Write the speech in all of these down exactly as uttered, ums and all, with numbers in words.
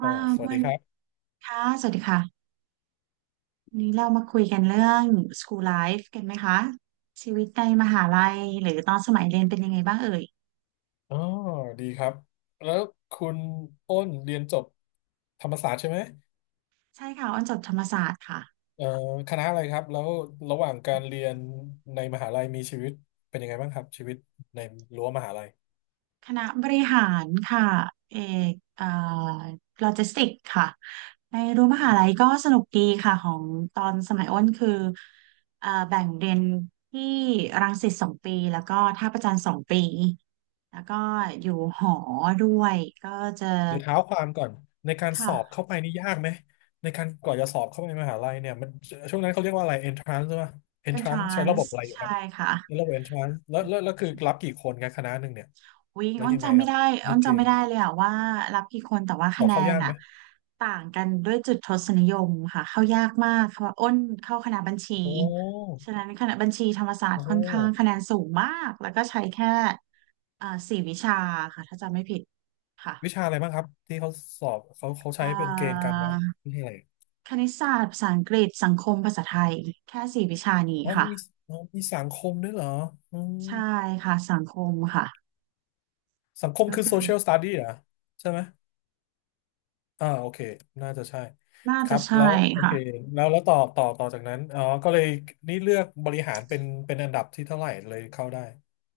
อ๋่าอสวัสวัดีนครับค่ะสวัสดีค่ะวันนี้เรามาคุยกันเรื่อง school life กันไหมคะชีวิตในมหาลัยหรือตอนสมัยเรียนเป็นยังไงบ้างเอ่ยอ๋อดีครับ แล้วคุณอ้นเรียนจบธรรมศาสตร์ใช่ไหมใช่ค่ะอ้อนจบธรรมศาสตร์ค่ะเอ่อคณะอะไรครับ แล้วระหว่างการเรียนในมหาลัยมีชีวิตเป็นยังไงบ้างครับชีวิตในรั้วมหาลัยคณะบริหารค่ะเอกเอ่อโลจิสติกค่ะในรั้วมหาลัยก็สนุกดีค่ะของตอนสมัยอ้นคือเอ่อแบ่งเรียนที่รังสิตสองปีแล้วก็ท่าประจันสองปีแล้วก็อยู่หอด้วยก็จะเดี๋ยวเท้าความก่อนในการสค่ะ อบเข้าไปนี่ยากไหมในการกว่าจะสอบเข้าไปมหาลัยเนี่ยมันช่วงนั้นเขาเรียกว่าอะไร entrance ใช่ไหม e n ท entrance ราใช้นระบบส์อะไรอยู่คใช่รับค่ะในระบบ entrance แล้วแล้วแล้วคือรับกี่คนกันคณะหนึ่งเนี่ยวิ่งแล้วอ้นยังไงจำคไม่รับได้มีอ้นเกจำไม่ณฑ์ได้เลยอะว่ารับกี่คนแต่ว่าสคะอบแนเข้านยากไหอะมต่างกันด้วยจุดทศนิยมค่ะเข้ายากมากเพราะว่าอ้นเข้าคณะบัญชีโอ้ฉะนั้นคณะบัญชีธรรมศาสตโอ้ ร์ค่อนข้างคะแนนสูงมากแล้วก็ใช้แค่เอ่อสี่วิชาค่ะถ้าจำไม่ผิดวิชาค่ะอะไรบ้างครับที่เขาสอบเขาเขาเอ่ใช้เป็นเกณฑ์กาอรวัดวิชยอะไรคณิตศาสตร์ภาษาอังกฤษสังคมภาษาไทยแค่สี่วิชานี้อ๋อค่ะมีอ๋อมีสังคมด้วยเหรออืมใช่ค่ะสังคมค่ะสังคมก็คือ คือ social study เหรอใช่ไหมอ่าโอเคน่าจะใช่น่าคจะรับใช่แล้วโอค่ะ เคแล้วแล้วต่อต่อต่อจากนั้นอ๋อก็เลยนี่เลือกบริหารเป็นเป็นอันดับที่เท่าไหร่เลยเข้าได้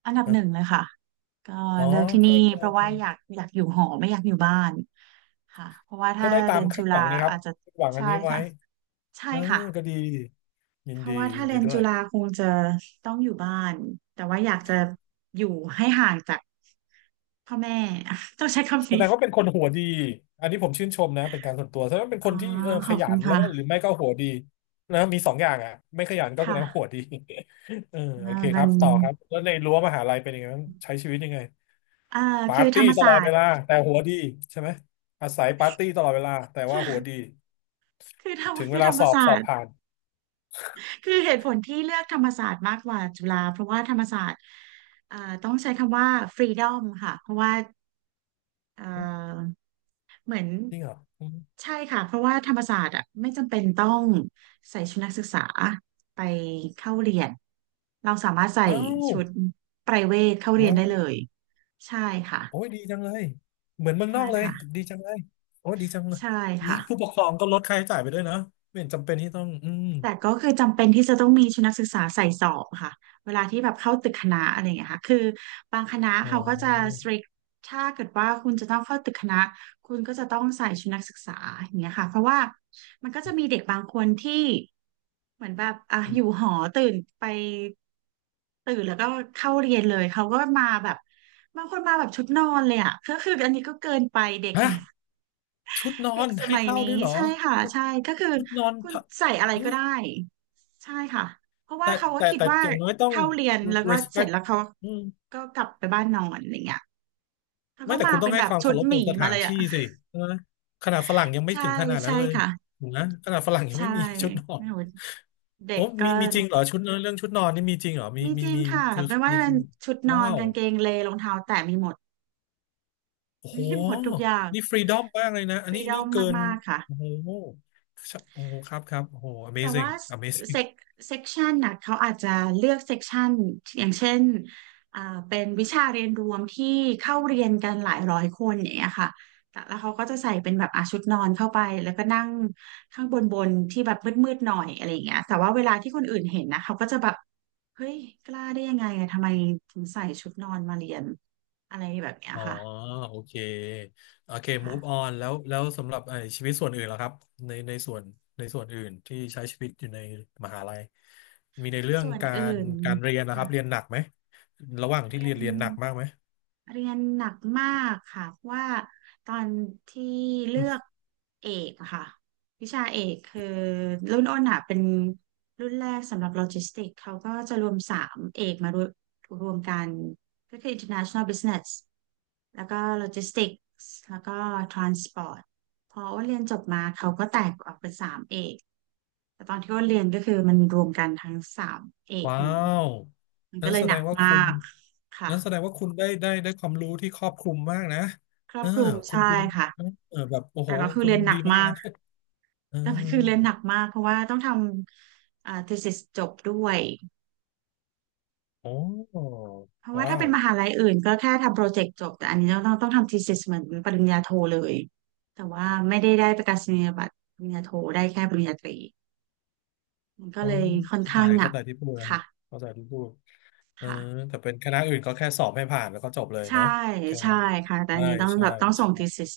อันดับนะหนึ่งเลยค่ะก็อ๋อเลือกที่นี่ก็ก็เพราะว่าก็อยากอยากอยู่หอไม่อยากอยู่บ้านค่ะเพราะว่าก็ถ้าได้ตาเรีมยนจุคาดหฬาวังนะครับอาจจะคาดหวังอัใช่นนี้ไว้ค่ะใช่เออค่ะก็ดียิเพนราะดีว่ายิถ้านเรีดียนด้วจุย ฬาคงจะต้องอยู่บ้านแต่ว่าอยากจะอยู่ให้ห่างจากพ่อแม่ ต้องใช้คำแสนี้ดงว่าเป็นคนหัวดีอันนี้ผมชื่นชมนะเป็นการส่วนตัวแสดงว่าเป็นอ๋อคนที่เออขขอบยัคุณนแล้วค่ะก็หรือไม่ก็หัวดีนะมีสองอย่างอ่ะไม่ขยันก็แสดค่ะงว่าหัวดี เออโอมัเคนคเป็รันบต่อครับแล้วในรั้วมหาลัยเป็นยังไงบ้างใช้ชีวิตยังไงอ่าปาคือร์ธรตี้รมตศาลอดสเวตร์ ลาแต่หัวดีใช่ไหมอาศัยปาร์ตี้ตลอดเวลาแต่ว่าหัวดี คือธรรมถึงเวคือลาธรรมสอบศาสอสตบร์ ผ่านคือเหตุผลที่เลือกธรรมศาสตร์มากกว่าจุฬาเพราะว่าธรรมศาสตร์เอ่อต้องใช้คำว่าฟรีดอมค่ะเพราะว่าเอ่หึอเหมือนจริงเหรออืมใช่ค่ะเพราะว่าธรรมศาสตร์อ่ะไม่จำเป็นต้องใส่ชุดนักศึกษาไปเข้าเรียนเราสามารถใส่อ้าวชุดไพรเวทเข้าเรีแล้ยนได้วเลยใช่ค่ะโอ้ยดีจังเลยเหมือนเมืองใช่นอกเลยค่ะดีจังเลยโอ้ยดีจังเลยใช่นี้ค่ะ ผู้ปกครองก็ลดค่าใช้จ่ายไปด้วยนะไม่เห็นจำเป็นที่ต้องอืม แต่ก็คือจำเป็นที่จะต้องมีชุดนักศึกษาใส่สอบค่ะเวลาที่แบบเข้าตึกคณะอะไรอย่างเงี้ยค่ะคือบางคณะอ๋อเขาก็จะ strict ถ้าเกิดว่าคุณจะต้องเข้าตึกคณะคุณก็จะต้องใส่ชุดนักศึกษาอย่างเงี้ยค่ะเพราะว่ามันก็จะมีเด็กบางคนที่เหมือนแบบอ่ะอยู่หอตื่นไปตื่นแล้วก็เข้าเรียนเลยเขาก็มาแบบบางคนมาแบบชุดนอนเลยอ่ะ ก็คืออันนี้ก็เกินไปเด็ก ฮะชุดนอเด็กนสให้มัยเข้าด้นี้วยเหรอใช่ค่ะชุดใช่ก็คือชุดนอนคุณทะใส่อะไรฮะก็ได้ใช่ค่ะเพราะว่าแต่เขาก็แต่คิดแต่ว่าอย่างน้อยต้อง เข้าเรียนแล้วก็เสร็จ respect แล้วเขาอืมก็กลับไปบ้านนอนอะไรเงี้ยเขาไม่ก็แต่มาคุณต้เป็องนให้แบคบวามชุเคาดรพหกัมีบสมาถาเลนยอ่ะที่สิใช่ไหมขนาดฝรั่งยังไม่ใช่ถึงขนาดนั้ใช่นเลยค่ะถูกนะขนาดฝรั่งยังใช่ไม่มีชุดนอไม่นรู้เด็โอ้กก็มีมีจริงเหรอชุดนอนเรื่องชุดนอนนี่มีจริงเหรอมีมีมีจริงมีค่ะคือไม่ว่ามีจะเป็นชุดนอว้านวกางเกงเลรองเท้าแตะมีหมด โอ้ โหมีหมดทุกอย่างนี่ฟรีดอมมากเลยนะฟอันรีนี้ดอนี่มเกินมากๆค่ะ โอ้โหโอ้โหครับครับโอ้โห แต่ amazing ว่าเซ amazing กเซกชันน่ะเขาอาจจะเลือกเซกชันอย่างเช่นอ่าเป็นวิชาเรียนรวมที่เข้าเรียนกันหลายร้อยคนอย่างเงี้ยค่ะแต่แล้วเขาก็จะใส่เป็นแบบอาชุดนอนเข้าไปแล้วก็นั่งข้างบนบนที่แบบมืดๆหน่อยอะไรอย่างเงี้ยแต่ว่าเวลาที่คนอื่นเห็นนะเขาก็จะแบบเฮ้ยกล้าได้ยังไงอะทำไมถึงใส่ชุดนอนมาเรียนอะไรแบบเนี้ยอ๋อค่ะโอเคโอเค ค่ะ move on แล้วแล้วสำหรับไอ้ชีวิตส่วนอื่นล่ะครับในในส่วนในส่วนอื่นที่ใช้ชีวิตอยู่ในมหาลัยมีในเรื่องส่วนกาอื่รนการเรียนนะครับเรียค่ะนหนักไหมระหว่างที่เรียเรียนน เรียนหนักมากไหมเรียนหนักมากค่ะเพราะว่าตอนที่เลือืมอกเอกอะค่ะวิชาเอกคือรุ่นอ้นอะเป็นรุ่นแรกสำหรับโลจิสติกเขาก็จะรวมสามเอกมารวมรวมกันก็คือ International Business แล้วก็ Logistics แล้วก็ Transport พออ้นเรียนจบมาเขาก็แตกออกเป็นสามเอกแต่ตอนที่อ้นเรียนก็คือมันรวมกันทั้งสามเอกว้านี้วมันนั้ก็นเลยแสหดนักงว่าคุณมากค่ะ นั้นแสดงว่าคุณได้ได้ได้ความรู้ที่ครอบคลุมมากนะครอเอบอคลุมคุณใช่คุณค่ะเออแบบโอ้โหแต่ก็คือคุณเรียนหนัดีกมากมากนะเออแต่มันคือเรียนหนักมากเพราะว่าต้องทำอ่า thesis จบด้วยโอ้เพราะว่าว้าถ้าเป็ว นมหาลัยอื่นก็แค่ทำโปรเจกต์จบแต่อันนี้เราต้องต้องทำ thesis เหมือนปริญญาโทเลยแต่ว่าไม่ได้ได้ประกาศนียบัตรปริญญาโทได้แค่ปริญญาตรีมันก็อ๋อเลยค่อนเข้าใจข้างหนัเข้ากใจที่พูดนะค่ะเข้าใจที่พูดเออค่ะแต่เป็นคณะอื่นก็แค่สอบให้ผ่านแล้วก็จบเลยใช่เนาะแค่ใช่นั้นค่ะแต่อัใช่นนี้ต้องใช่แบบต้องส่ง ใช่ thesis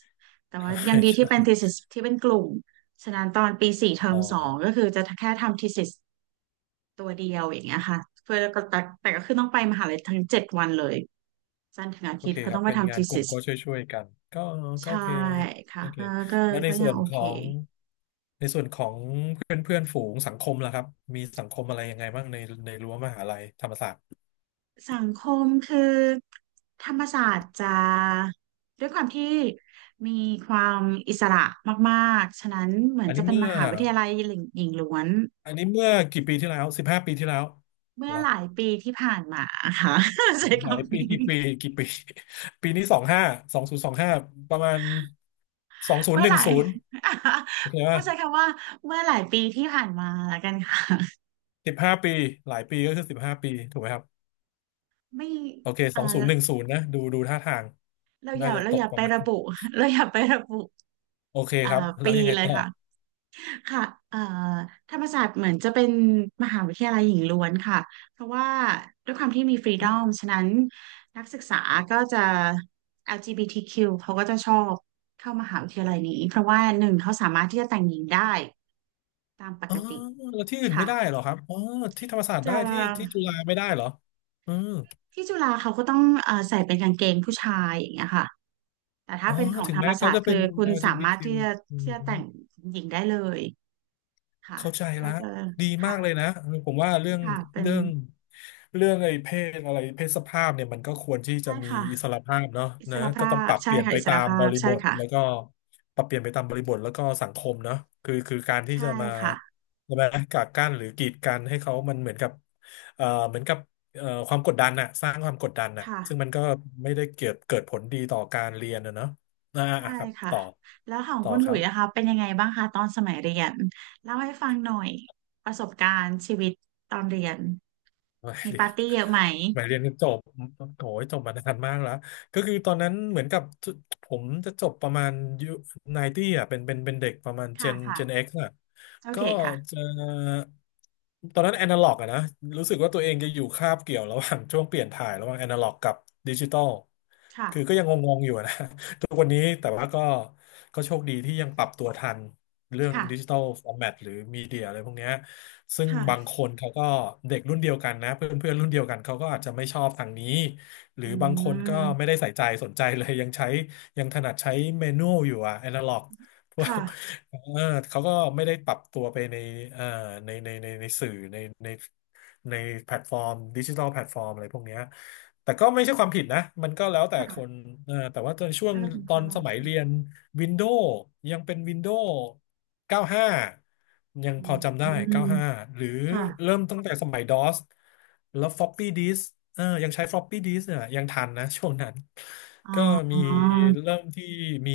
แต่ใช่ ว่ายัง ดีที่ใช่เป็น thesis ที่เป็นกลุ่มฉะนั้นตอนปีสี่เทออ๋มอสองก็คือจะแค่ทำ thesis ตัวเดียวอย่างเงี้ยค่ะเพื่อก็แต่แต่ก็คือต้องไปมหาลัยทั้งเจ็ดวันเลยจันทร์ถึงอาโอทิตเคย์เขาครัต้อบงไปเป็นทำ งานกลุ่ม thesis ก็ช่วยๆกันก็ก็ใช่โอเคค่ะโอเคก็ก็แล้วในก็ยัส่งวนโอขเคองในส่วนของเพื่อนเพื่อนฝูงสังคมล่ะครับมีสังคมอะไรยังไงบ้างในในรั้วมหาลัยธรรมศาสตร์สังคมคือธรรมศาสตร์จะด้วยความที่มีความอิสระมากๆฉะนั้นเหมือนอันจะนี้เป็นเมื่มอหาวิทยาลัยหญิงหล้วนอันนี้เมื่อกี่ปีที่แล้วสิบห้าปีที่แล้วเมื่เหอรอ หลายปีที่ผ่านมาค่ะ ใช้หลายคำปีนี้กี่ปีกี่ปี ปีนี้สองห้าสองศูนย์สองห้าประมาณสองศูนเมื่ย์อหหนึ่งลาย ศูนย์โอเค ต้ป่ะองใช้คำว่าเมื่อหลายปีที่ผ่านมาแล้วกันค่ะ สิบห้าปีหลายปีก็คือสิบห้าปีถูกไหมครับไม่โอเคสอ่าองศูนย์หนึ่งศูนย์นะดูดูท่าทางเราอน่าย่าจะเราตอกย่าปไประมาระณบุ เราอย่าไประบุโอเคอ่าครับแล้ปีวยังไงเลยต่อค่ะค่ะเอ่อธรรมศาสตร์เหมือนจะเป็นมหาวิทยาลัยหญิงล้วนค่ะ เพราะว่าด้วยความที่มีฟรีดอมฉะนั้นนักศึกษาก็จะ แอล จี บี ที คิว เขาก็จะชอบเข้ามหาวิทยาลัยนี้ เพราะว่าหนึ่งเขาสามารถที่จะแต่งหญิงได้ตามปอ๋กอติแล้วที่อื่นไม่ค่ะได้เหรอครับอ๋อที่ธรรมศาสตร์ได้จะที่ที่จุฬาไม่ได้เหรออืมที่จุฬาเขาก็ต้องเอ่อใส่เป็นกางเกงผู้ชายอย่างเงี้ยค่ะ แต่ถ้าอ๋อเป็นของถึงธรรแม้มเขาศาสตจะร์เป็คืน อคุณสามารถ แอล จี บี ที คิว ที่อลจีบีจะทีคิวอืที่จะแต่งม หญิงได้เลยค่ะเข้าใจก็ละจะดีมากเลยค่ะนะผมว่าเรื่อนี่งค่ะเป็นเรื่องเรื่องไอ้เพศอะไรเพศสภาพเนี่ยมันก็ควรที่จะใช่มีค่ะอิสรภาพเนาะอิสนะรก็ภาต้องปพรับเปใช่ลี่ยนค่ะไปอิสตารมภาบพริบใช่ทค่ะแล้วก็ปรับเปลี่ยนไปตามบริบทแล้วก็สังคมเนาะคือคือการที่ใช่จะมาค่ะใช่ไหมกักกั้นหรือกีดกันให้เขามันเหมือนกับเอ่อเหมือนกับเอ่อความกดดันน่ะสร้างความกดดันน่ะซึ่งค่ะมันก็ไม่ได้เกิดเกิดผลดีต่อการเรียนนะเนาะอ่าใช่อ่ะครับค่ะต่อแล้วของต่อคุณหคลุรัยบ ส์นะคะเป็นยังไงบ้างคะตอนสมัยเรียนเล่าให้ฟังหน่อยประสบการณ์ชีวิตตอนเรียนไม่มีเรียปาน ร์ตี้เยอะไหม หมายเรียนจบโอ้ยจบมานานมากแล้วก็คือตอนนั้นเหมือนกับผมจะจบประมาณยุไนตี้อ่ะเป็นเป็นเป็นเด็กประมาณเจค่ะนเจนค่ะเอ็กซ์อ่ะโอก็เคค่ะจะตอนนั้นแอนาล็อกอะนะรู้สึกว่าตัวเองจะอยู่คาบเกี่ยวระหว่าง ช่วงเปลี่ยนถ่ายระหว่างแอนาล็อกกับดิจิตอลค่ะคือก็ยังงงๆอยู่นะ ทุกวันนี้แต่ว่าก็ก็โชคดีที่ยังปรับตัวทันเรื่องดิจิค่ะตอลฟอร์แมตหรือมีเดียอะไรพวกเนี้ย ซึ่งบางคค่ะนเขาก็เด็กรุ่นเดียวกันนะเพื่อนเพื่อนรุ่นเดียวกันเขาก็อาจจะไม่ชอบทางนี้หรืออืบางคนก็ไม่มได้ใส่ใจสนใจเลยยังใช้ยังถนัดใช้เมนูอยู่อะแอนะล็อก พวก ค่ะ เออเขาก็ไม่ได้ปรับตัวไปในเอ่อในในในในสื่อในในในแพลตฟอร์มดิจิทัลแพลตฟอร์มอะไรพวกเนี้ยแต่ก็ไม่ใช่ความผิดนะ มันก็แล้วแต่คค่ะนเออแต่ว่าตอนช่วงน่าจะคุ้นตอนสมัยเคย เรียน Windows ยังเป็น Windows เก้าสิบห้า ยังอืพอจำได้มเก้าสิบห้าหาหรือค่ะเริ่มตั้งแต่สมัย ดอส แล้ว floppy disk เออยังใช้ floppy disk เนี่ยยังทันนะช่วงนั้น อ๋ก็อมีเริ่มที่มี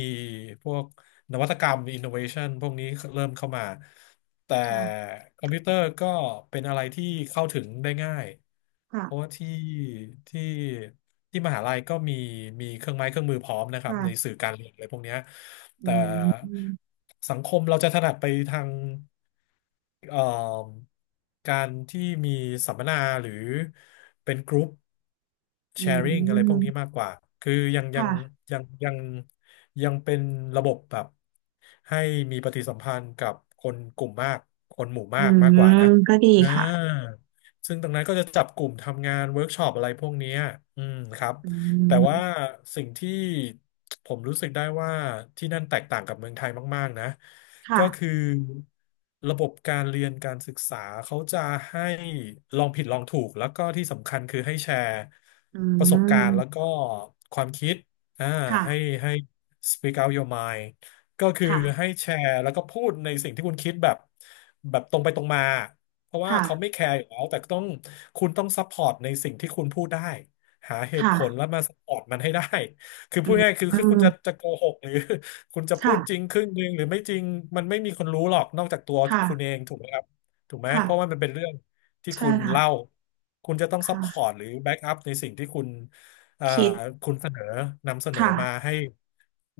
พวก นวัตกรรม innovation พวกนี้เริ่มเข้ามา แต่ค่ะคอมพิวเตอร์ก็เป็นอะไรที่เข้าถึงได้ง่าย ค่ะเพราะว่าที่ที่ที่มหาลัยก็มีมีเครื่องไม้เครื่องมือพร้อมนะครับในค่ะสื่อการเรียนอะไรพวกเนี้ยอืแต่มสังคมเราจะถนัดไปทางเอ่อการที่มีสัมมนาหรือเป็นกรุ๊ปอืแชร์ i ิ g งอะไรพวกนี้มมากกว่า คือยังยังค่ะยังยัง ยังเป็นระบบแบบให้มีปฏิสัมพันธ์กับคนกลุ่มมากคนหมู่อืมากมากกว่านะมก็ดีอ่ค่ะาซึ่งตรงนั้นก็จะจับกลุ่มทำงานเวิร์กช็อปอะไรพวกเนี้ยอืมครับอืแต่ว่ามสิ่งที่ผมรู้สึกได้ว่าที่นั่นแตกต่างกับเมืองไทยมากๆนะค่ะก็คือระบบการเรียนการศึกษาเขาจะให้ลองผิดลองถูกแล้วก็ที่สำคัญคือให้แชร์อืประสบการณ์แล้วมก็ความคิด อ่าค่ะให้ให้ speak out your mind ก็คือค่ะให้แชร์แล้วก็พูดในสิ่งที่คุณคิดแบบแบบตรงไปตรงมาเพราะว่าค่ะเขาไม่แคร์อยู่แล้วแต่ต้องคุณต้องซัพพอร์ตในสิ่งที่คุณพูดได้หาเหตุผลค่ะแล้วมาซัพพอร์ตมันให้ได้ คืออืพูดง่ายๆคือคือคุมณจะจะโกหกหรือ คุณจะพูดจริงค่ะครึ่งหนึ่งหรือไม่จริงมันไม่มีคนรู้หรอกนอกจากตัวค่ะคุณเองถูกไหมครับถูกไหมค่ะเพราะว่ามันเป็นเรื่องที่ใช่คุณค่ะเล่าคุณจะต้องซัพพอร์ตค่ะหรือแบ็กอัพในสิ่งที่คุณ เอ่อคิดคุณเสนอนำเสนอค่ะมาให้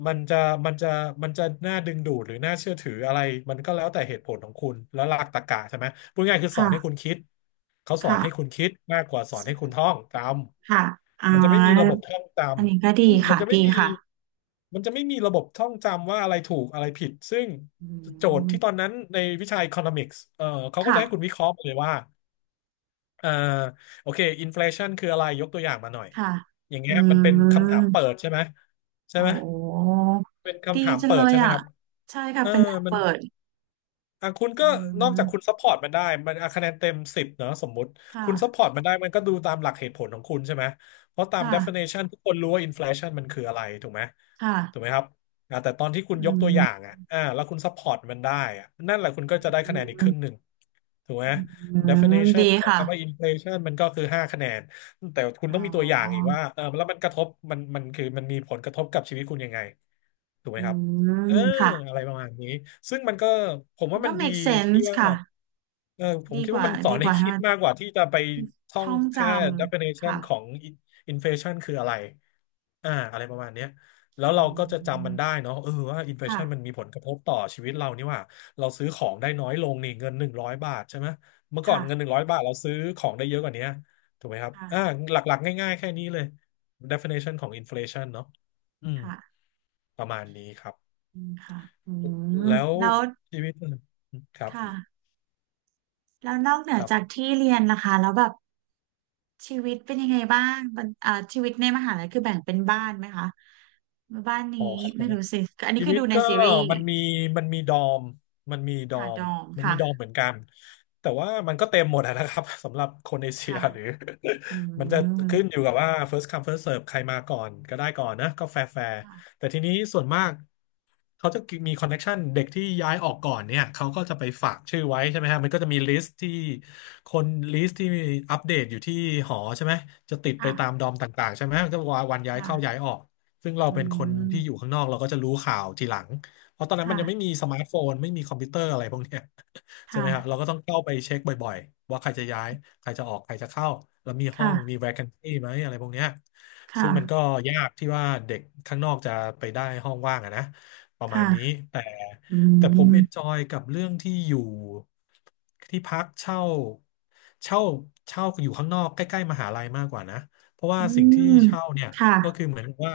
มันจะมันจะมันจะน่าดึงดูดหรือน่าเชื่อถืออะไรมันก็แล้วแต่เหตุผลของคุณแล้วหลักตรรกะใช่ไหมพูดง่ายๆคือสอนให้คุค่ะณคิดเขาสอนค่ะให้คุณคิดมากกว่าสอนให้คุณท่องจค่ะอ๋อำมันจะไม่มีระบบท่องจอันนี้ก็ำอืดีมมันค่ะจะไม่ดีมีค่ะมันจะไม่มีระบบท่องจำว่าอะไรถูกอะไรผิดซึ่งอืโจทย์ที่ตอนมนั้นในวิชา economics เอ่อเขาก็จะให้คุณค่ะวิเคราะห์ไปเลยว่า อ่าโอเคอินฟล t ชันคืออะไรยกตัวอย่างมาหน่อยค่ะอย่างอืเงี้ยมันเป็นคำถามเปิม ดใช่ไหมใช่โอไหม้เป็นดีคำถามจังเปิเลดยใช่ไหมอ่ะครับใช่ค่ะ เออเป็นแนวมัน เปิดอ่ะคุณก็อืนอกจากคุณมซัพพอร์ตมันได้มันอ่ะคะแนนเต็มสิบเนอะสมมุติคคุณซัพพอ่ะ ร์ตมันได้มันก็ดูตามหลักเหตุผลของคุณใช่ไหมเพราะตาม ค่ะ definition ทุกคนรู้ว่า inflation มันคืออะไรถูกไหมค่ะถูกไหมครับอ่ะแต่ตอนที่คุณยอืกตัวอย่างมอ่ะอ่าแล้วคุณซัพพอร์ตมันได้อ่ะนั่นแหละคุณก็จะได้อคะแนนอีกครึ่งหนึ่งถูกไหม ืม definition ดีของค่ะคำว่า inflation มันก็คือห้าคะแนนแต่คุณอ๋ต้องมีตัวอย่างอีกอว่าเออแล้วมันกระทบมันมันคือมันมีผลกระทบกับชีวิตคุณยังไงถูกไหมอืครับ ม เออค่ะอะไรประมาณนี้ซึ่งมันก็ผมมัว่านมัก็ นดี make ที่ sense ว่าค่ะ เออผมดีคิดกว่าว่า มันสอดีนกให้ว่าให้คิดมันมากกว่าที่จะไปท่องท่องจแค่ ำ definition ค่ะของ inflation คืออะไรอ่าอะไรประมาณเนี้ยแล้วอืเราก็จะจำมันได้มเนาะเออว่า ค่ะ inflation มันมีผลกระทบต่อชีวิตเรานี่หว่าเราซื้อของได้น้อยลงนี่เงินหนึ่งร้อยบาทใช่ไหมเมื่อก่อนค่ะ เงินหนึ่งร้อยบาทเราซื้อของได้เยอะกว่านี้ถูกไหมครับอ่าค่ะหลักๆง่ายๆแค่นี้เลย definition ของ inflation เนาะอืมค่ะประมาณนี้ครับ อืมค่ะ อืม แล้วแล้วชีวิตครับค่ะ แล้วนอกเหนือครัจากบที่เรียนนะคะแล้วแบบ ชีวิตเป็นยังไงบ้างมันอ่าชีวิตในมหาลัยคือแบ่งเป็นบ้านไหมคะบ้านนี้อ๋ไม่รู้อ สิอันนี้ชีคือวิตดูในก็ซีรีส์มันมีมันมีดอมมันมีดอค่ะดมองมันค่ะมีดอมเหมือนกันแต่ว่ามันก็เต็มหมดอะนะครับ สำหรับคนเอเชียค่ะหรือ อื มันจะขึ้นอมยู่กับว่า first come first serve ใครมาก่อนก็ได้ก่อนนะก็แฟร์แฟร์ค่ะแต่ทีนี้ส่วนมากเขาจะมีคอนเน c t ชันเด็กที่ย้ายออกก่อนเนี่ยเขาก็จะไปฝากชื่อไว้ใช่ไหมฮะมันก็จะมีลิสต์ที่คนลิสต์ที่มีอัปเดตอยู่ที่หอใช่ไหมจะติดไปตามดค่ะอมต่างๆใช่ไหมก็วันย้ายเข้าย้าค่ะยออก ซึ่งเราอืเป็นคนที่อยู่มข้างนอกเราก็จะรู้ข่าวทีหลังเพราะตอนนั้นมันยังไม่ค่ะมีสมาร์ทโฟนไม่มีคอมพิวเตอร์อะไรพวกเนี้ย ใช่ไหค่ะมฮะเราก็ต้องเข้าไปเช็คบ่อยๆว่าใครจะย้ายใครจะออกใครจะเข้าแล้วมีห้อค่ะงมี vacancy ไหมอะไรพวกเนี้ยคซึ่งมันก็่ะยากที่ว่าเด็กข้างนอกจะไปได้ห้องว่างอะนะประมาณนี้ค่ะแต่อืแต่ผมเอนจมอยกับเรื่องที่อยู่ที่พักเช่าเช่าเช่าอยู่ข้างนอกใกล้ๆมหาลัยมากกว่านะเพราะว่าอืสิ่งที่มเช่าเนี่ย ค่ะก็คือเหมือนว่า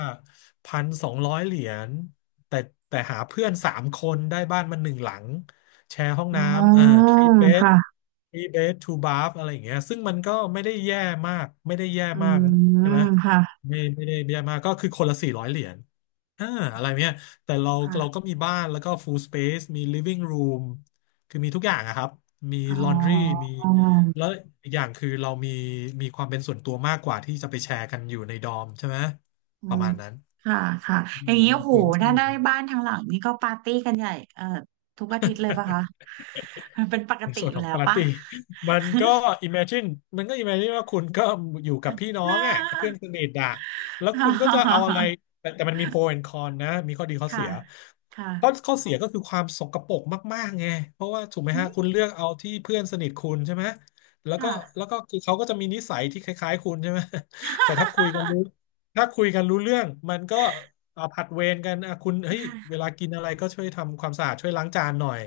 พันสองร้อยเหรียญแต่แต่หาเพื่อนสามคนได้บ้านมันหนึ่งหลังแชร์ห้องอ๋น้ำเอ่อ อ three bed ค่ะ three bed two bath อะไรอย่างเงี้ยซึ่งมันก็ไม่ได้แย่มากไม่ได้แย่อืมากมใช่ไหมค่ะไม่ไม่ได้แย่มากก็คือคนละสี่ร้อยเหรียญอ่าอะไรเนี้ยแต่เราเราก็ค่ะมีบ้านแล้วก็ full space มี living room คือมีทุกอย่างอะครับมี อ๋ laundry อ มี แล้วอีกอย่างคือเรามีมีความเป็นส่วนตัวมากกว่าที่จะไปแชร์กันอยู่ในดอมใช่ไหมอืประมมาณนั้นค่ะค่ะอมีย่างนี้โอ้มีโหเกณฑ์ถ้าชื่อ ได้บ้านทางหลังนี่ก็ปาร์ตี้กันใหญ่เอ่อทุกอาทิตย์เลยปะคะมันเป็นปกในติส่วนอยู่ของแล้วปาร์ปะ ตี้ มันก็ imagine มันก็ imagine ว่าคุณก็อยู่กับพี่น้องอ่ะเพื่อน สนิทอ่ะแล้วคุณก็จะเอาอะไรแต่แต่มันมี pro and con นะมีข้อดีข้อค่ะเสียค่ะข้อข้อเสียก็คือความสกปรกมากๆไงเพราะว่าถูกไหมอืฮะมคุณเลือกเอาที่เพื่อนสนิทคุณใช่ไหมแล้วก็ค่ะแล้วก็คือเขาก็จะมีนิสัยที่คล้ายๆคุณใช่ไหม แต่ถ้าคุยกันรู้ถ้าคุยกันรู้เรื่องมันก็เอาผัดเวรกันอ่ะคุณเฮ้ยเวลากินอะไรก็ช่วยทำความสะอาดช่วยล้างจานหน่อย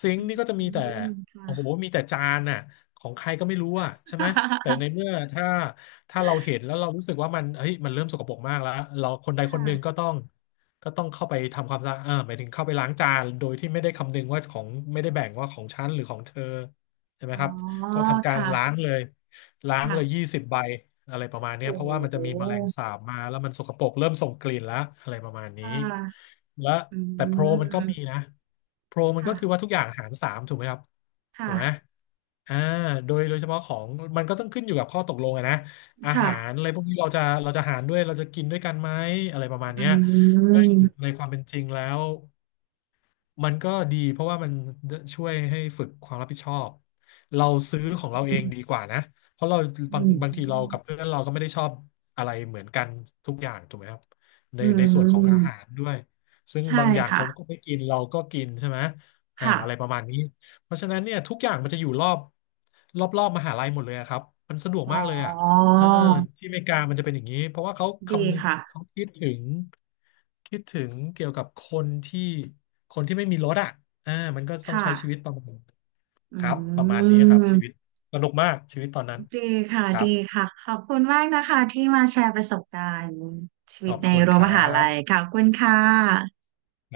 ซิงอืค์นี่ก็จะมีแต่มโอ้โหค่ะมีแต่จานน่ะของใครก็ไม่รู้อ่ะใช่ไหมแต่ในเมื่อถ้าถ้าเราเห็นแล้วเรารู้สึกว่ามันเฮ้ยมันเริ่มสกปรกมากแล้วเราคนใดคนหนึ่งก็ค่ะต้องก็ต้องเข้าไปทำความสะอาดเออหมายถึงเข้าไปล้างจานโดยที่ไม่ได้คำนึงว่าของไม่ได้แบ่งว่าของฉันหรือของเธอใช่ไหมอ๋อครับก็ทำการล้างค่ะเลย ล้างค่ะเลยยี่สิบใบอะไรประมาณเนี้ยโอ้เพโหราะว่ามันจะมีแมลงสาบมาแล้วมันสกปรกเริ่มส่งกลิ่นแล้วอะไรประมาณนี้ค่ะและอืแต่โปรมันก็มมีนะโปรมันก็ค่ะคือว่าทุกอย่างหารสามถูกไหมครับถูกไหมค่ะอ่าโดยโดยเฉพาะของมันก็ต้องขึ้นอยู่กับข้อตกลงอะนะอาหารค่ะอะไรพวกนี้เราจะเราจะหารด้วยเราจะกินด้วยกันไหมอะไรประมาณอืเนี้ยซึ่มงในความเป็นจริงแล้ว มันก็ดีเพราะว่ามันช่วยให้ฝึกความรับผิดชอบเราซื้อของเราอืเองดีมกว่านะเพราะเราบางบางทีเรากับเพื่อนเราก็ไม่ได้ชอบอะไรเหมือนกันทุกอย่างถูกไหมครับในอืมในส่วนขออืงม อาหารด้วยซึ่งใช่บางอย่างค่ะ เขาก็ไม่กินเราก็กินใช่ไหมอ่าค่ะอะไรประมาณนี้เพราะฉะนั้นเนี่ยทุกอย่างมันจะอยู่รอบรอบรอบมหาลัยหมดเลยอะครับมันสะดวกอ๋อมากเลยอ่ะ เออที่อเมริกามันจะเป็นอย่างนี้เพราะว่าเขาดีคำนึงค่ะ เขาคิดถึงคิดถึงเกี่ยวกับคนที่คนที่ไม่มีรถอ่ะอ่ามันก็ต้องค่ะ ใช้ชีวิตประมาณอืครับประมาณนี้ครับชีวิตม สนุกมากชีวิตตอนนั้นดีค่ะ ครัดีบค่ะ ขอบคุณมากนะคะที่มาแชร์ประสบการณ์ชีขวิตอบในคุณรั้ควมรัหาลับยค่ะขอบคุณค่ะ